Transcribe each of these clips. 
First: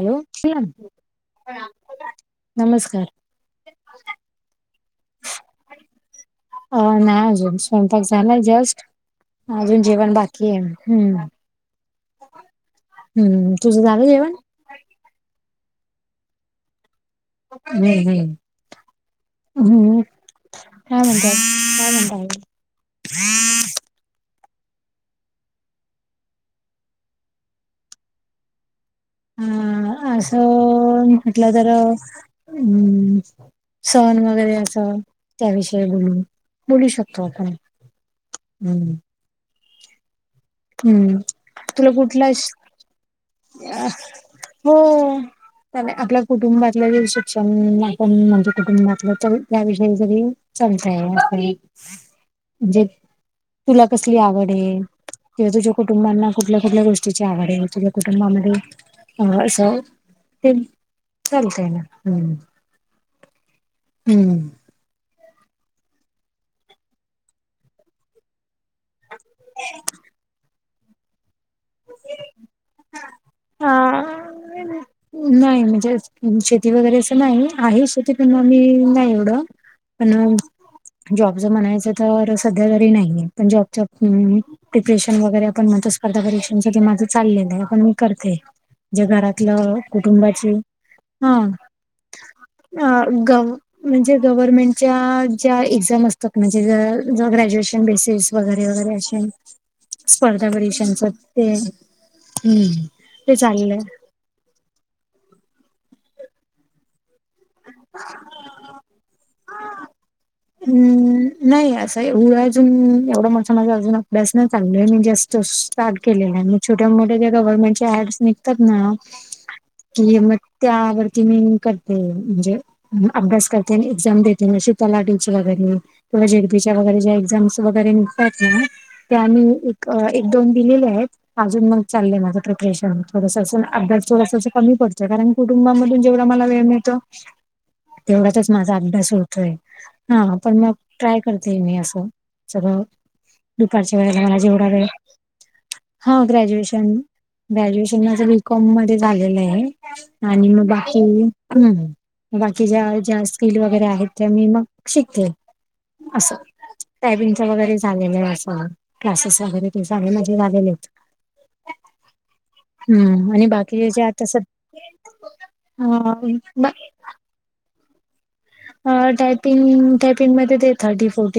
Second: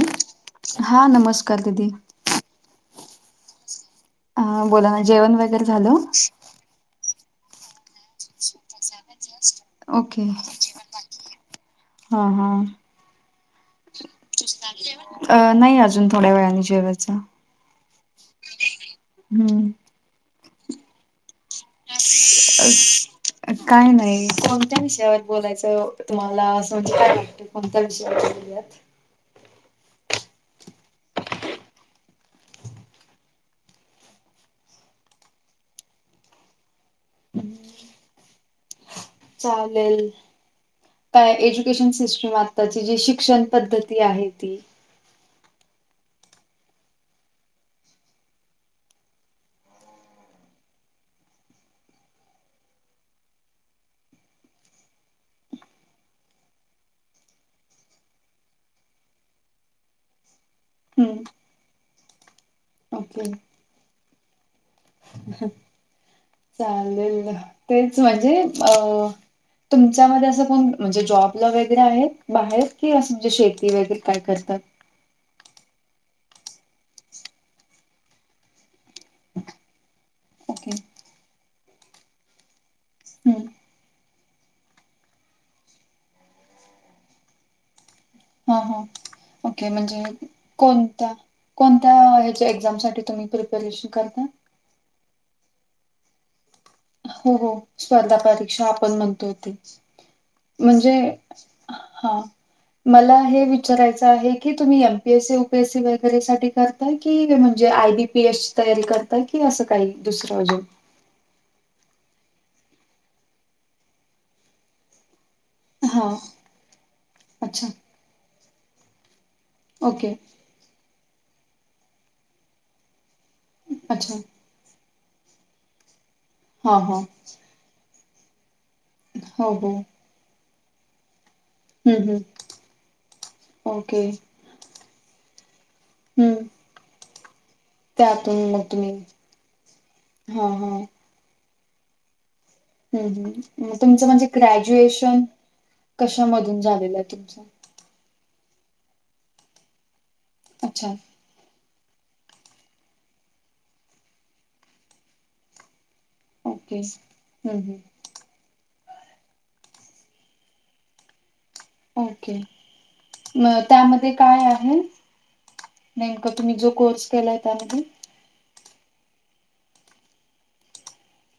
Hello! हा नमस्कार दिदी नमस्कार! हा बोलाना जेवण वगैरे झालं? अ नाही अजूस. स्वयंपाक झाला जस्ट अजून जेवण ओके बाकी आहे. हम्म! हा हा! हम्म! तुझं जावे जेवण? अ नाही अजून थोड्या वेळाने जेवायच. हम्म हम् हम्म काय म्हणतात. अ काय नाही. कोणत्या विषयावर बोलायचं तुम्हाला समज काय वाटत कोणत्या विषयावर बोल. अ असं म्हटलं तर हम्. सण वगैरे असं त्याविषयी बोलून बोलू शकतो आपण. हम्म! चालेल. हम्म काय तुला एज्युकेशन कुठला सिस्टम आताची जी शिक्षण पद्धती आहे ती. त्या आपल्या कुटुंबातलं जे शिक्षण आपण म्हणजे, कुटुंबातलं त्याविषयी जरी चालतय म्हणजे, तुला कसली आवड आहे. किंवा तुझ्या कुटुंबांना कुठल्या-कुठल्या गोष्टीची आवड आहे, तुझ्या कुटुंबामध्ये असं. हम हम्म तेलते ना हम्म ओके. हम्म हम चालेल तेच म्हणजे, अ तुमच्यामध्ये असं कोण म्हणजे जॉबला वगैरे आहेत. बाहेर की असं म्हणजे, अ शेती वगैरे काय करतात. नाही म्हणजे, शेती वगैरे असं नाही आहे. शेती पना मी नाही एवढं. पण. ओके जॉबच म्हणायचं, तर सध्या तरी नाहीये. हम्म पण जॉबच डिप्रेशन वगैरे, पण स्पर्धा परीक्षांच्या माझं चालले आहे. ते म्हणजे, हां हां जे ओके घरातलं म्हणजे कुटुंबाची कोणत्या हा कोणत्या ह्याच्या अ एक्झामसाठी तुम्ही ग प्रिपरेशन म्हणजे, करता? गव्हर्मेंटच्या ज्या एक्झाम असतात म्हणजे ज तु हो हो ग्रॅज्युएशन स्पर्धा बेसिस परीक्षा वगैरे आपण वगैरे असे म्हणतो ते स्पर्धा म्हणजे परीक्षां करते हम्म ते चाललंय विचाराय आहे. की तुम्ही M P AC, U P S C वैगरे करताय की जे आय बी पी एस ची तयारी करत की असं काही, दुसरं काही अजून हम् नाही असंव. अजून एवढा मोठ माझा, अजून अभ्यास नाही चांगला आहे मी जास्त स्टार्ट हां केलेलं आहे. मग छोट्या मोठ्या त्या अच्छा गव्हर्नमेंटचे ऍड्स निघतात ना ओके की मग त्यावरती मी करते म्हणजे अभ्यास करते, अच्छा एक्झाम देतेशी त्याला झेड पी च्या हां हां वैगरे एक्झाम निघतात हो हो. ना एक दोन दिलेले आहेत, अजून मग हं हं चालय माझ प्रिपरेशन थोडसं असं ओके अभ्यास थोडस कमी पडत. कारण कुटुंबामधून जेवढा हं मला वेळ मिळतो, त्यातून तेवढाचच मग माझा तुम्ही अभ्यास होतोय. ह हां पण मग हां ट्राय करते मी असं. चग हं हं दुपारच्या तुमचं वेळेला म्हणजे मला जेवढा वेळ ग्रॅज्युएशन हा कशामधून ग्रॅज्युएशन झालेलं आहे तुमचं? ग्रॅज्युएशन ग्रॅज्युएशन माझं बी कॉम मध्ये झालेलं आहे, आणि मग अच्छा बाकी हम् बाकी ज्या ज्या स्किल वगैरे आहेत, त्या मी मग शिकते. असं ओके त्याॅबिनच हं वगैरे हं झाले म असं क्लासेस वगैरे ते झाले, म्हजे झालेले होत. ओके हम्म आणि म बाकी जे त्यामध्ये आता काय आहे. सध्या अ नेमका तुम्ही जो बा- कोर्स केलाय त्यामध्ये. टायपिंग टायपिंगमध्ये ते थर्टी फोर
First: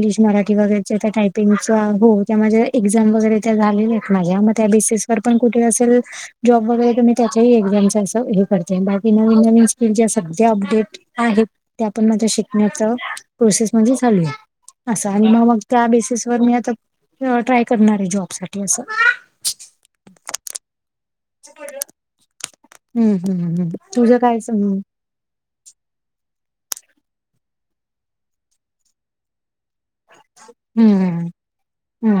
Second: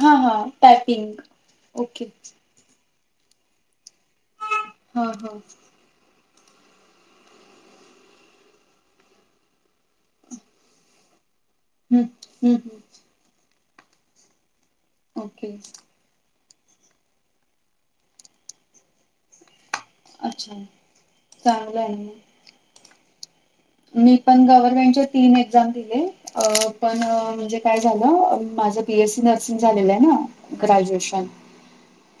हा हा मराठी वगैरेच्या त्या, टायपिंग टायपिंगच ओके हो त्या माझ्या एक्झाम वगैरे त्या झालेल्या आहेत, माझ्या मग त्या हा बेसीस वर हा पण कुठे असेल. जॉब वगैरे तुम्ही त्याच्याही एक्झाम असं, हे करते बाकी नवीन नवीन स्किल ज सध्या अपडेट. आहे त्या हं पण माझ्या हं शिकण्याचा, हं प्रोसेस म्हणजे चालू आहे. असं आणि मग ओके मग त्या बेसिस, वर मी आता ट्राय करणार आहे, जॉब साठी असं अच्छा चांगलं आहे ना हम्म हम्मम् हम्म मी तुझं काय पण हम्म गव्हर्नमेंटच्या तीन एक्झाम दिले, अ पण म्हणजे काय झालं, माझं बी. एस. सी न नर्सिंग झालेलं आहे ना, ग्रॅज्युएशन हम्म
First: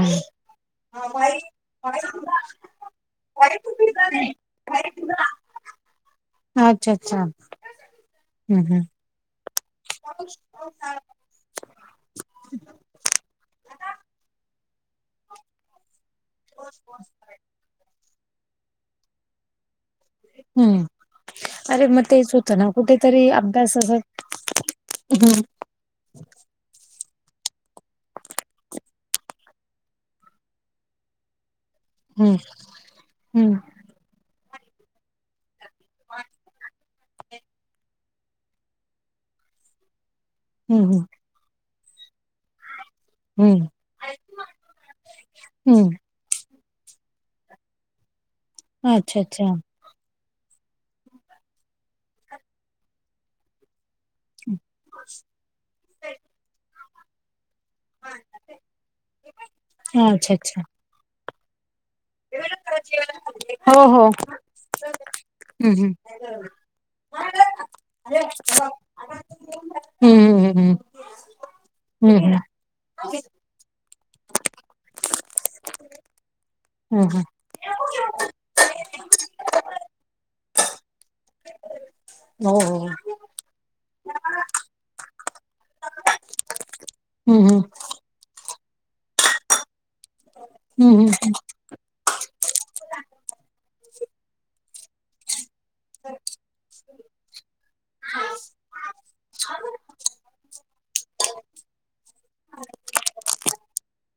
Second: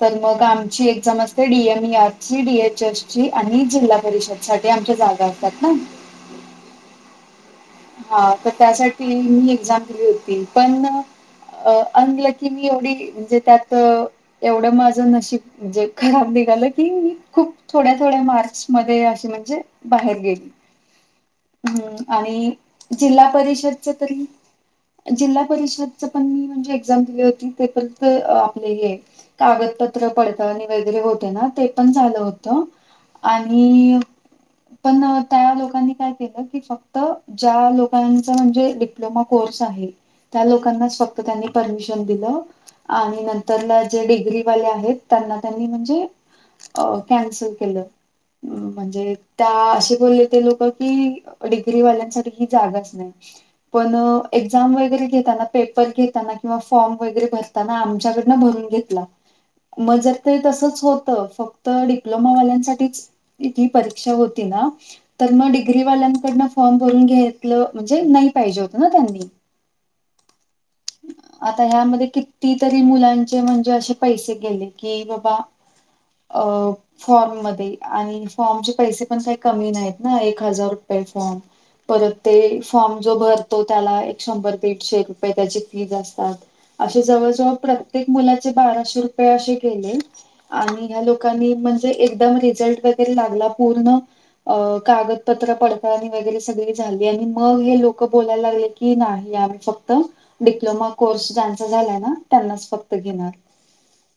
तर मग आमची एक्झाम असते, डी. एम. ई. आर ची डी. एच. एस ची आणि जिल्हा परिषद साठी आमच्या जागा असतात ना. अच्छा अच्छा! हा, तर हम्म हम्म त्यासाठी मी एक्झाम दिली होती, पण अ अनलकी मी एवढी म्हणजे, त्यात तेवढं माझं नशीब म्हणजे, खराब लं की, खूप थोड्या थोड्या मार्च मध्ये, असे म्हणजे बाहेर गेली, हम्म अरे हम्, मग तेच आणि होतं ना जिल्हा कुठेतरी अभ्यास परिषदचे असं तरी, हं, जिल्हा परिषद पण मी म्हणजे, एक्झाम दिली होती, ते पण आपले हे कागदपत्र, पडताळणी वगैरे होते ना ते प झाल हं, होत, हं, आणि पण त्या लोकांनी काय केलं, फक्त ज्या लोकांचा म्हणजे डप्लोमा कोर्स आहे त्या हं, लोकांनाच हं, फक्त त्यांनी परमिशन दिलं. आणि हं, नंतरला जे डिग्रीवाले आहेत, त्यांना त्यांनी हं. म्हणजे अ कॅन्सल केलं, म्हणजे अच्छा, अच्छा. त्या अस बोले ते लोक की, डिग्रीवाल्यांसाठी ही जागच नाही. पण हं. एक्झाम वगैरे घेताना, पेपर घेताना, किंवा फॉर्म वगैरे भर आमच्याकडनं भरून घेतला, मग जर तर अच्छा, ते अच्छा. तसच होत, फक्त तर डिप्लोमावाल्यांसाठीच ही हो, हो. परीक्षा होती ना, तर मग हं, हं. डिग्रीवाल्यांकडन फॉर्म भरून घ्याय म्हणजे, नाही पाहिजे होत ना त्यांनी. हम्म हम् हम्. आता ह्यामध्ये किती तरी मुलांचे म्हणजे, असे पैसे गेले, कि बाबा अ हं, हं. फॉर्म मध्ये, आणि फॉर्मचे पैसे पण काही कमी नाहीत ना, एक हजार रुपये फॉर्म. परत हो, ते हो. फॉर्म जो भरतो, त्याला एक शंभर दीडशे रुपये, त्याची जे असतात, असे जवळ हं, जवळ हं. प्रत्येक मुलाचे बाराशे रुपये असे गेले आणि हं, ह्या हं, लोकांनी एकदम रिझल्ट वगैरे लागला, पूर्ण अ कागदपत्र पडताळणी वगैरे सगळी झाली, आणि मग हे लोक बोलायला लागले की, नाही आमही फक्त डिप्लोमा कोर्स ज्यांचा झालाय ना, त्यांनाच फक्त घेणार.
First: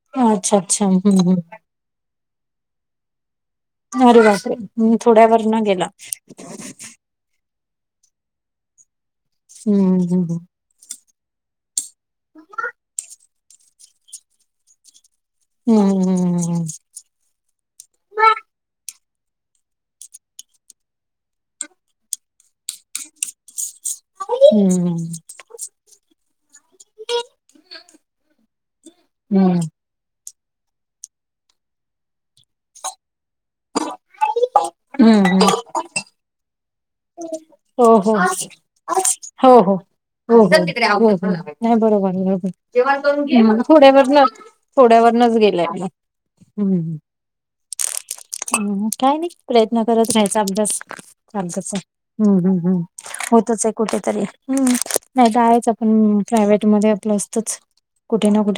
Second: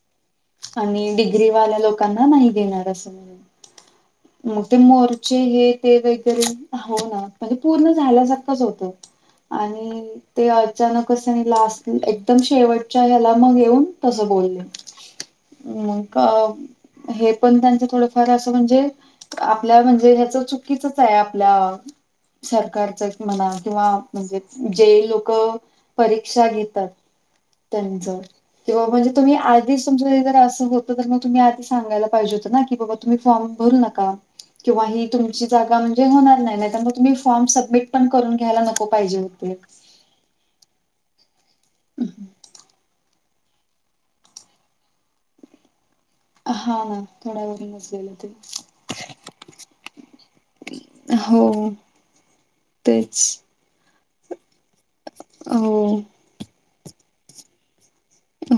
हं. अच्छा, अच्छा. आणि हं, हं. डिग्रीवाल्या लोकांना नाही देणार असं म्हणून अरे बापरे! मग ते हं, मोर्चे थोड्यावरनं हे गेला. ते वगैरे, हो ना. म्हणजे पूर्ण झाल्यासारखंच होतं, हं, आणि हं, हं, हं. ते अचानक लास्ट एकदम शेवटच्या ह्याला मग येऊन तस बोलले. हं, मग हं, हं, हं. हे पण त्यांचं थोडंफार असं म्हणजे आपल्या म्हणजे ह्याच चुकीचच आहे, आपल्या सरकारच. म्हणा किंवा म्हणजे हं, हं. जे लोक परीक्षा घेतात त्यांच, किवा म्हणजे तुम्ही हं, हं. आध ज असं होतं, तर मग तुम्ही आधी सांगयला पाहिजे होतं ना, बाबा तुम्ही फॉर्म भरू नका. किंवा हं, तुमची हं. जागा म्हणजे होणार नाही, नाहीतर म तुम्ही फॉर्म मिट हो, पण करून हो. घ्यायला नको पाहिजे हो होते. हो नाही बरोबर बरोबर तेवाच करून घे पुढवर थोड्यावरनंच गेले म हा हम्म ना थोड्या वरून नसलेलं ते हम् काय नाही प्रयत्न करत रायचा अभ्यास चालतच हो.. आहे. हम्म हम्म हम्म तेच होतच आए कुठेतरी हम्म नाई तर आहेयच हो पण प्रायव्हेट मधे आपलं असतंच.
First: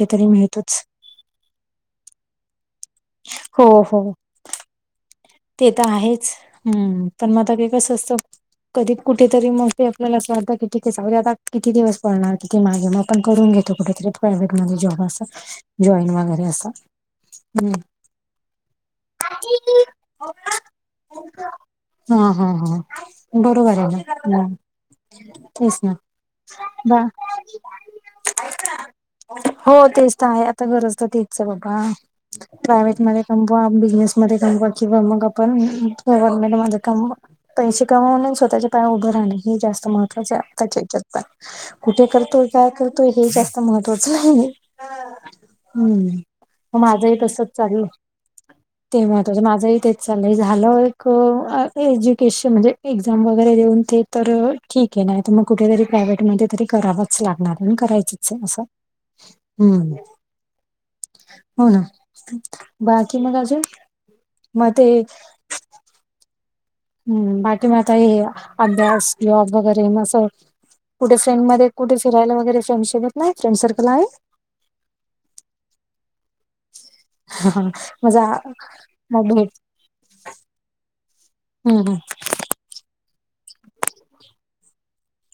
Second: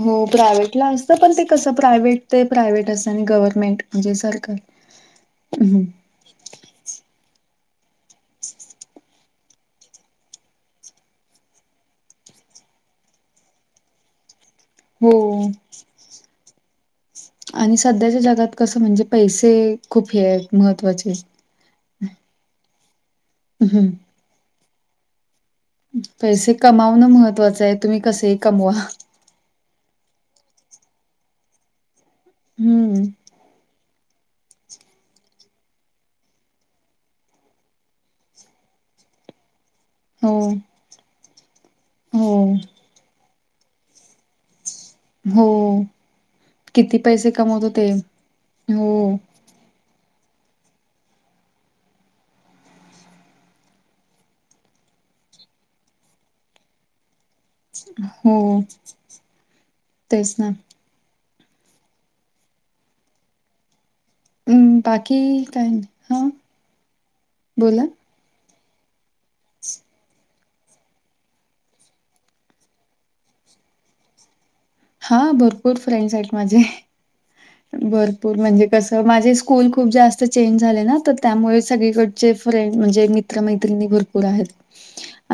हो प्रायव्हेटला असतं पण ते कसं प्रायव्हेट ते प्रायव्हेट असतं आणि हो गव्हर्मेंट हो. म्हणजे सरकार ते हम्म त आहेच. हम्म पण म आता ते कस असत. कधी कुठेतरी म ते आपल्याला अस वाटतं होत की ठीके जाऊदे. आता किती दिवस पळणार. की माझे मग आपण करून घेतो कुठेतरी प्रायव्हेट मध्ये जॉब हो अस जॉईन वगैरे असं. आणि हम्म सध्याच्या जगात कसं म्हणजे पैसे खूप हे आहेत महत्त्वाचे. हा हा हा. बरोबर हम्म ए ना. तेच ना पैसे बा कमावणं महत्त्वाचं ए. तुम्ही कसेही कमवा. हो तेच त आहे आता गरज तर तीच ए बाबा. प्रायव्हेट हम्म. मध्ये कमवा. बिझनेसमध्ये कमवा. किंवा मग आपण म्ह माझं कामवा पैशे कमावनं अन् स्वतःच्या पायावर उभं राहणे हे जास्त महत् त्त्वाच हो, आताच्या जगात कुठे हो, करतोय? काय करतोय? हे जास्त महत्त्वाचं नाहीये. हो. हं म किती माझंही पैसे तसंच कमवतो चालल. ते. हो, ते महत्वाच माझ ही तेच चाललंय. झालं एक एज्युकेशन म्हणजे एक्झाम वगैरे देऊन ते तर ठीक ये नाही तर मग कुठेतरी प्रायव्हेट मध्ये तरी करावंच लागणार. पण करायचच हो. असं. हम्म तेच ना. हो ना. बाकी मग अजून? मग हम्म ते बाकी काय नाही, हं? हम्म बाकी मग आता हे अभ्यास जॉब वगैरे मग अस कुठे फ्रेंड मध्ये कुठे फिरायला वगैरे फ्रेंडसोबत नाही? फ्रेंड सर्कल आहे? हां. भरपूर फ्रेंड्स आहेत माझे. माझा भरपूर म्हणजे कसं मग माझी भेट स्कूल खूप जास्त चेंज झाले ना तर, त्यामुळे हम्म हम्म सगळीकडचे फ्रेंड म्हणजे मित्रमैत्रिणी भरपूर आहेत.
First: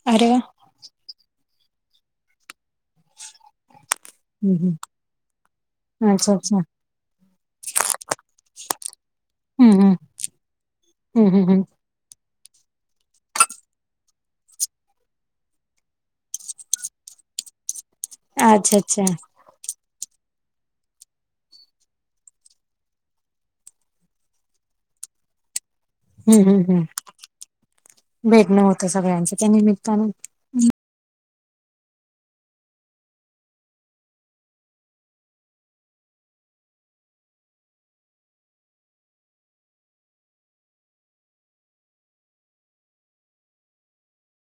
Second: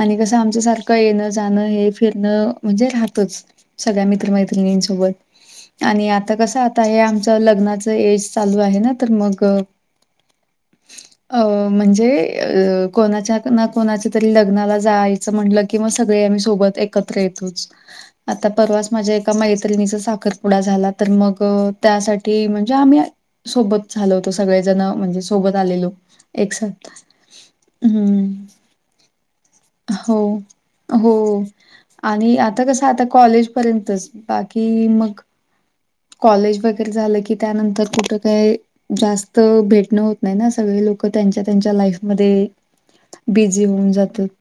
आणि अरे वा कसं आमचं सारखं येणं जाणं हे फिरणं म्हणजे राहतच सगळ्या मित मित्र - हम्म मैत्रिणीनं सोबत. आणि हम्म आता अच्छा अच्छा कसं आता हे आमचं लग्नाचं एज चालू आहे ना तर मग [unintelligible] हम्म हम्म हम्म अं म्हणजे अ कोणाच्या ना कोणाच्या तरी लग्नाला जायचं म्हटलं कि मग सगळे आम्ही सोबत एक एकत्र येतोच. आता अच्छा परवाच अच्छा माझ्या एका मैत्रिणीचा साखरपुडा झाला, तर मग त्यासाठी म्हणजे आम्ही सोबत झाल होतं सगळेजण म्हणजे सोबत आलेलो. हम्म हम्म हम्म एकसाथ हं भेटणं होतं सगळ्यांचं त्या निमित्तानं हो. हो आणि आता कस आता कॉलेज पर्यंतच बाकी मग कॉलेज वगैरे झालं की, त्यानंतर कुठं काय? जास्त भेटणं होत नाही ना सगळे लोकं त्यांच्या त्यांच्या लाईफमध्ये बिझी होऊन जातात.